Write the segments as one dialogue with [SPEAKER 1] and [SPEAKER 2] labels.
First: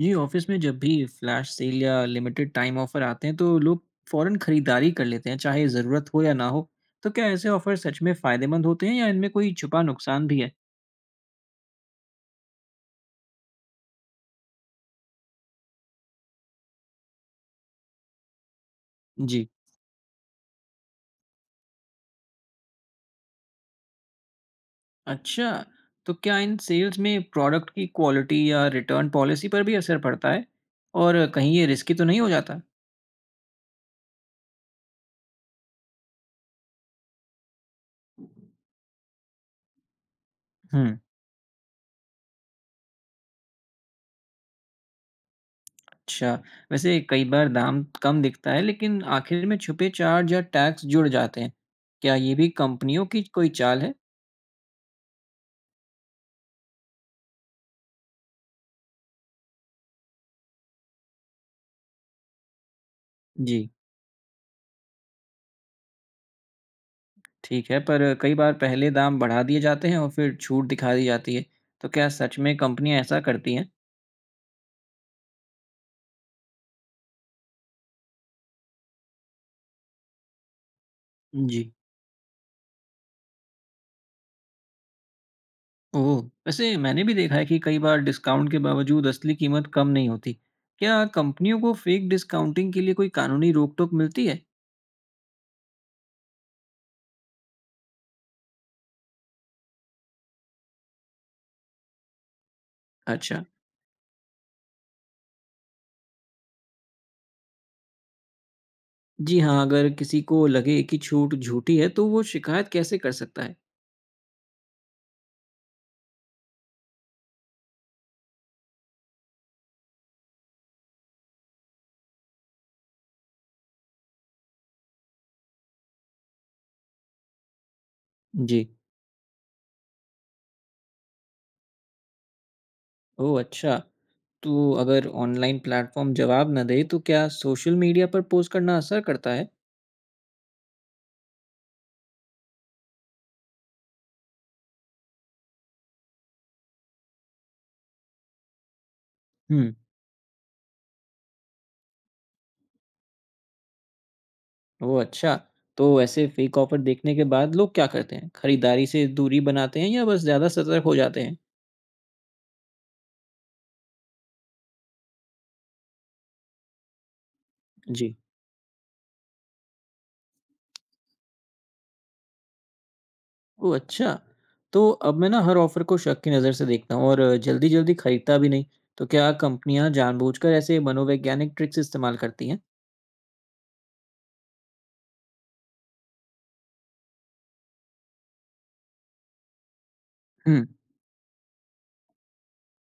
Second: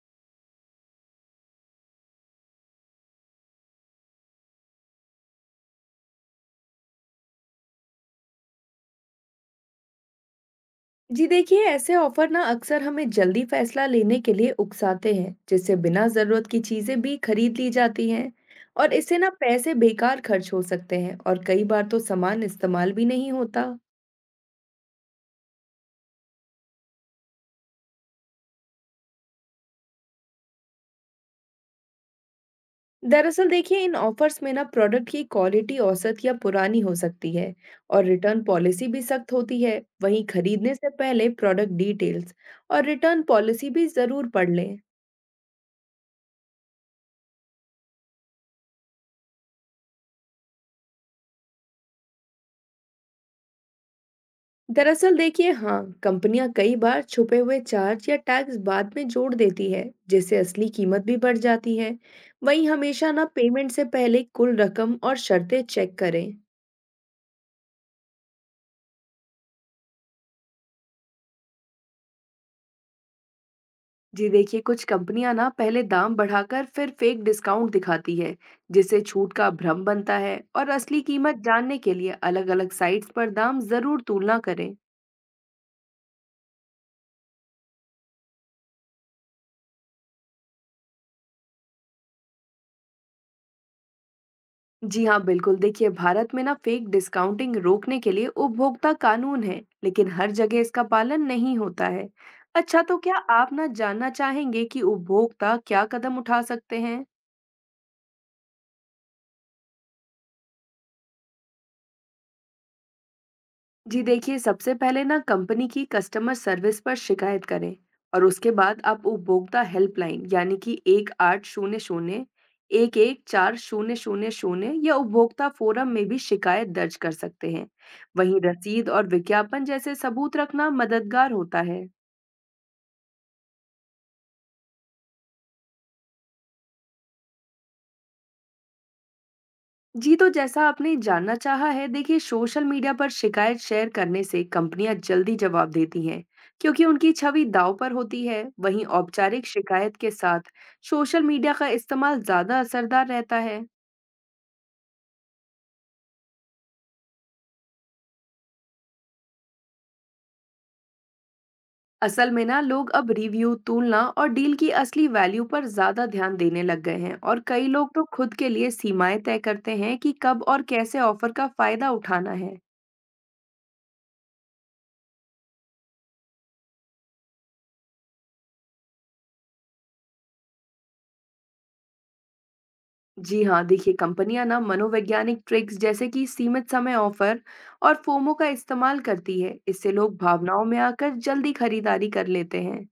[SPEAKER 1] जी। Office में जब भी फ्लैश सेल या लिमिटेड टाइम ऑफर आते हैं तो लोग फौरन खरीदारी कर लेते हैं, चाहे ज़रूरत हो या ना हो। तो क्या ऐसे ऑफर सच में फ़ायदेमंद होते हैं या इनमें कोई छुपा नुकसान भी है?
[SPEAKER 2] जी देखिए ऐसे ऑफर ना अक्सर हमें जल्दी फैसला लेने के लिए उकसाते हैं जिससे बिना जरूरत की चीजें भी खरीद ली जाती हैं। और इससे ना
[SPEAKER 1] जी,
[SPEAKER 2] पैसे बेकार खर्च हो सकते हैं और कई बार तो सामान इस्तेमाल भी नहीं होता।
[SPEAKER 1] अच्छा। तो क्या इन सेल्स में प्रोडक्ट की क्वालिटी या रिटर्न पॉलिसी पर भी असर पड़ता है और कहीं ये रिस्की तो नहीं हो जाता?
[SPEAKER 2] दरअसल देखिए इन ऑफर्स में ना प्रोडक्ट की क्वालिटी औसत या पुरानी हो सकती है और रिटर्न पॉलिसी भी सख्त होती है। वहीं खरीदने से
[SPEAKER 1] हम्म,
[SPEAKER 2] पहले प्रोडक्ट डिटेल्स और रिटर्न पॉलिसी भी जरूर पढ़ लें।
[SPEAKER 1] अच्छा। वैसे कई बार दाम कम दिखता है लेकिन आखिर में छुपे चार्ज या टैक्स जुड़ जाते हैं। क्या ये भी कंपनियों की कोई चाल है?
[SPEAKER 2] दरअसल देखिए हाँ, कंपनियां कई बार छुपे हुए चार्ज या टैक्स बाद में जोड़ देती है जिससे असली कीमत भी बढ़ जाती है। वहीं हमेशा ना
[SPEAKER 1] जी,
[SPEAKER 2] पेमेंट से पहले कुल रकम और शर्तें चेक करें।
[SPEAKER 1] ठीक है, पर कई बार पहले दाम बढ़ा दिए जाते हैं और फिर छूट दिखा दी जाती है। तो क्या सच में कंपनियाँ ऐसा करती हैं?
[SPEAKER 2] जी देखिए कुछ कंपनियां ना पहले दाम बढ़ाकर फिर फेक डिस्काउंट दिखाती है जिससे छूट का भ्रम बनता है। और असली कीमत
[SPEAKER 1] जी,
[SPEAKER 2] जानने के लिए अलग-अलग साइट्स पर दाम जरूर तुलना करें।
[SPEAKER 1] ओह, वैसे मैंने भी देखा है कि कई बार डिस्काउंट के बावजूद असली कीमत कम नहीं होती। क्या कंपनियों को फेक डिस्काउंटिंग के लिए कोई कानूनी रोक-टोक मिलती है?
[SPEAKER 2] जी हाँ, बिल्कुल देखिए भारत में ना फेक डिस्काउंटिंग रोकने के लिए उपभोक्ता कानून है, लेकिन हर जगह इसका पालन नहीं होता है। अच्छा, तो क्या
[SPEAKER 1] अच्छा।
[SPEAKER 2] आप ना जानना चाहेंगे कि उपभोक्ता क्या कदम उठा सकते हैं?
[SPEAKER 1] जी हाँ, अगर किसी को लगे कि छूट झूठी है, तो वो शिकायत कैसे कर सकता है?
[SPEAKER 2] जी देखिए सबसे पहले ना कंपनी की कस्टमर सर्विस पर शिकायत करें और उसके बाद आप उपभोक्ता हेल्पलाइन यानी कि 1800-11-4000 या उपभोक्ता फोरम में भी शिकायत दर्ज कर सकते हैं। वहीं
[SPEAKER 1] जी,
[SPEAKER 2] रसीद और विज्ञापन जैसे सबूत रखना मददगार होता है।
[SPEAKER 1] ओह अच्छा। तो अगर ऑनलाइन प्लेटफॉर्म जवाब न दे, तो क्या सोशल मीडिया पर पोस्ट करना असर करता है?
[SPEAKER 2] जी, तो जैसा आपने जानना चाहा है, देखिए सोशल मीडिया पर शिकायत शेयर करने से कंपनियां जल्दी जवाब देती हैं, क्योंकि उनकी छवि दांव पर होती है। वहीं औपचारिक
[SPEAKER 1] हम्म,
[SPEAKER 2] शिकायत के साथ सोशल मीडिया का इस्तेमाल ज्यादा असरदार रहता है।
[SPEAKER 1] ओह अच्छा! तो ऐसे फेक ऑफर देखने के बाद लोग क्या करते हैं? खरीदारी से दूरी बनाते हैं या बस ज़्यादा सतर्क हो जाते हैं?
[SPEAKER 2] असल में ना लोग अब रिव्यू, तुलना और डील की असली वैल्यू पर ज्यादा ध्यान देने लग गए हैं और कई लोग तो
[SPEAKER 1] जी।
[SPEAKER 2] खुद के लिए सीमाएं तय करते हैं कि कब और कैसे ऑफर का फायदा उठाना है।
[SPEAKER 1] ओह अच्छा! तो अब मैं ना हर ऑफर को शक की नज़र से देखता हूँ और जल्दी-जल्दी खरीदता भी नहीं। तो क्या कंपनियाँ जानबूझकर ऐसे मनोवैज्ञानिक ट्रिक्स इस्तेमाल करती हैं?
[SPEAKER 2] जी हाँ, देखिए कंपनियां ना मनोवैज्ञानिक ट्रिक्स जैसे कि सीमित समय ऑफर और फोमो का इस्तेमाल करती है। इससे लोग
[SPEAKER 1] हुँ।
[SPEAKER 2] भावनाओं में आकर जल्दी खरीदारी कर लेते हैं।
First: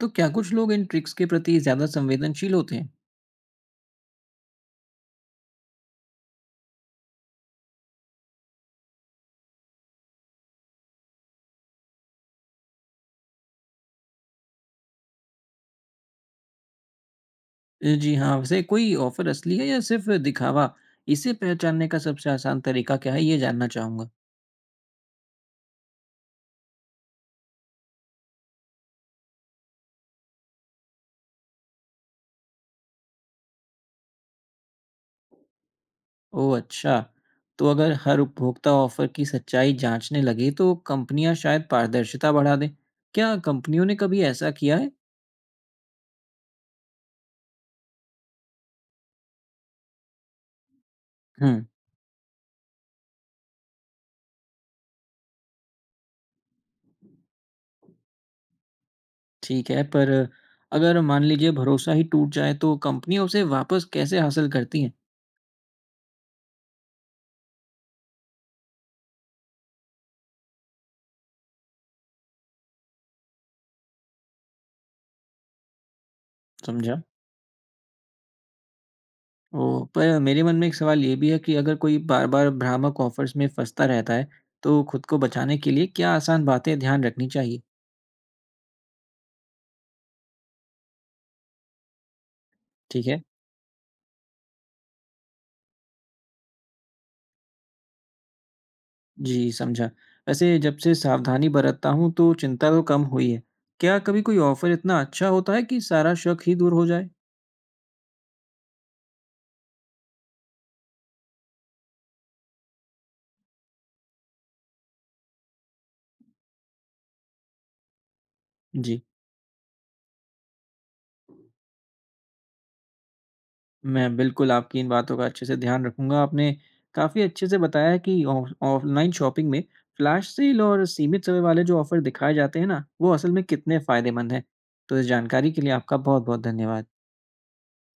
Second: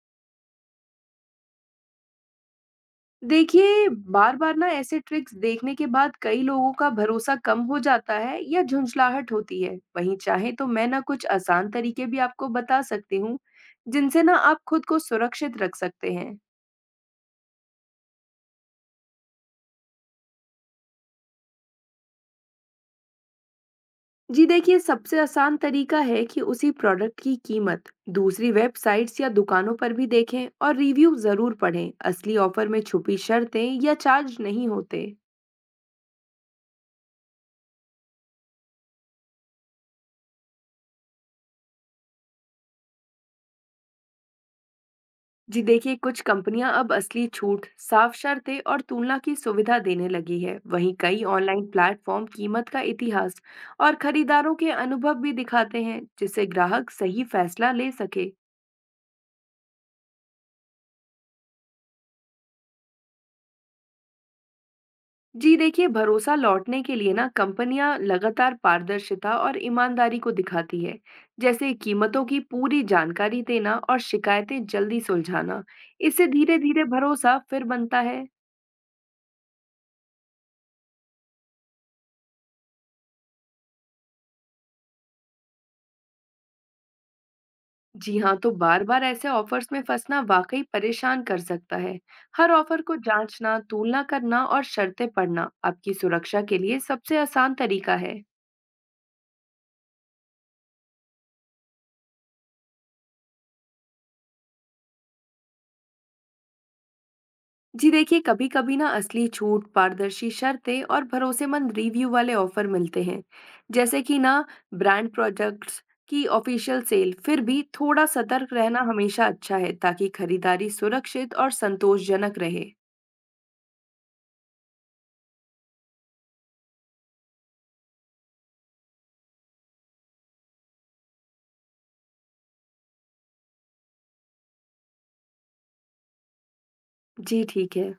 [SPEAKER 1] तो क्या कुछ लोग इन ट्रिक्स के प्रति ज़्यादा संवेदनशील होते हैं?
[SPEAKER 2] देखिए, बार-बार ना ऐसे ट्रिक्स देखने के बाद कई लोगों का भरोसा कम हो जाता है या झुंझलाहट होती है। वहीं चाहे तो मैं ना कुछ आसान तरीके भी आपको बता सकती हूँ, जिनसे ना आप खुद को सुरक्षित रख सकते हैं।
[SPEAKER 1] जी हाँ, वैसे कोई ऑफर असली है या सिर्फ़ दिखावा? इसे पहचानने का सबसे आसान तरीका क्या है, ये जानना चाहूँगा।
[SPEAKER 2] जी देखिए सबसे आसान तरीका है कि उसी प्रोडक्ट की कीमत दूसरी वेबसाइट्स या दुकानों पर भी देखें और रिव्यू जरूर पढ़ें। असली ऑफर में छुपी शर्तें या चार्ज नहीं होते।
[SPEAKER 1] ओह अच्छा! तो अगर हर उपभोक्ता ऑफ़र की सच्चाई जाँचने लगे तो कंपनियाँ शायद पारदर्शिता बढ़ा दें। क्या कंपनियों ने कभी ऐसा किया है?
[SPEAKER 2] जी देखिए कुछ कंपनियां अब असली छूट, साफ शर्तें और तुलना की सुविधा देने लगी है। वहीं कई
[SPEAKER 1] हुँ,
[SPEAKER 2] ऑनलाइन प्लेटफॉर्म कीमत का इतिहास और खरीदारों के अनुभव भी दिखाते हैं, जिससे ग्राहक सही फैसला ले सके।
[SPEAKER 1] ठीक है पर अगर मान लीजिए भरोसा ही टूट जाए तो कंपनियाँ उसे वापस कैसे हासिल करती हैं?
[SPEAKER 2] जी देखिए, भरोसा लौटने के लिए ना कंपनियां लगातार पारदर्शिता और ईमानदारी को दिखाती है, जैसे कीमतों की पूरी जानकारी देना और शिकायतें जल्दी सुलझाना। इससे धीरे-धीरे
[SPEAKER 1] समझा।
[SPEAKER 2] भरोसा फिर बनता है।
[SPEAKER 1] ओह! पर मेरे मन में एक सवाल ये भी है कि अगर कोई बार-बार भ्रामक ऑफ़र्स में फँसता रहता है तो खुद को बचाने के लिए क्या आसान बातें ध्यान रखनी चाहिए?
[SPEAKER 2] जी हाँ, तो बार-बार ऐसे ऑफर्स में फंसना वाकई परेशान कर सकता है। हर ऑफर को
[SPEAKER 1] ठीक है।
[SPEAKER 2] जांचना, तुलना करना और शर्तें पढ़ना आपकी सुरक्षा के लिए सबसे आसान तरीका है।
[SPEAKER 1] जी, समझा। वैसे जब से सावधानी बरतता हूँ तो चिंता तो कम हुई है। क्या कभी कोई ऑफ़र इतना अच्छा होता है कि सारा शक ही दूर हो जाए?
[SPEAKER 2] जी देखिए कभी कभी ना असली छूट, पारदर्शी शर्तें और भरोसेमंद रिव्यू वाले ऑफर मिलते हैं, जैसे कि ना ब्रांड प्रोडक्ट्स की ऑफिशियल सेल। फिर भी थोड़ा सतर्क रहना
[SPEAKER 1] जी,
[SPEAKER 2] हमेशा अच्छा है, ताकि खरीदारी सुरक्षित और संतोषजनक रहे।
[SPEAKER 1] मैं बिल्कुल आपकी इन बातों का अच्छे से ध्यान रखूँगा। आपने काफ़ी अच्छे से बताया है कि ऑफ़लाइन शॉपिंग में फ्लैश सेल और सीमित समय वाले जो ऑफ़र दिखाए जाते हैं ना, वो असल में कितने फ़ायदेमंद हैं। तो इस जानकारी के लिए आपका बहुत-बहुत धन्यवाद।
[SPEAKER 2] जी ठीक है।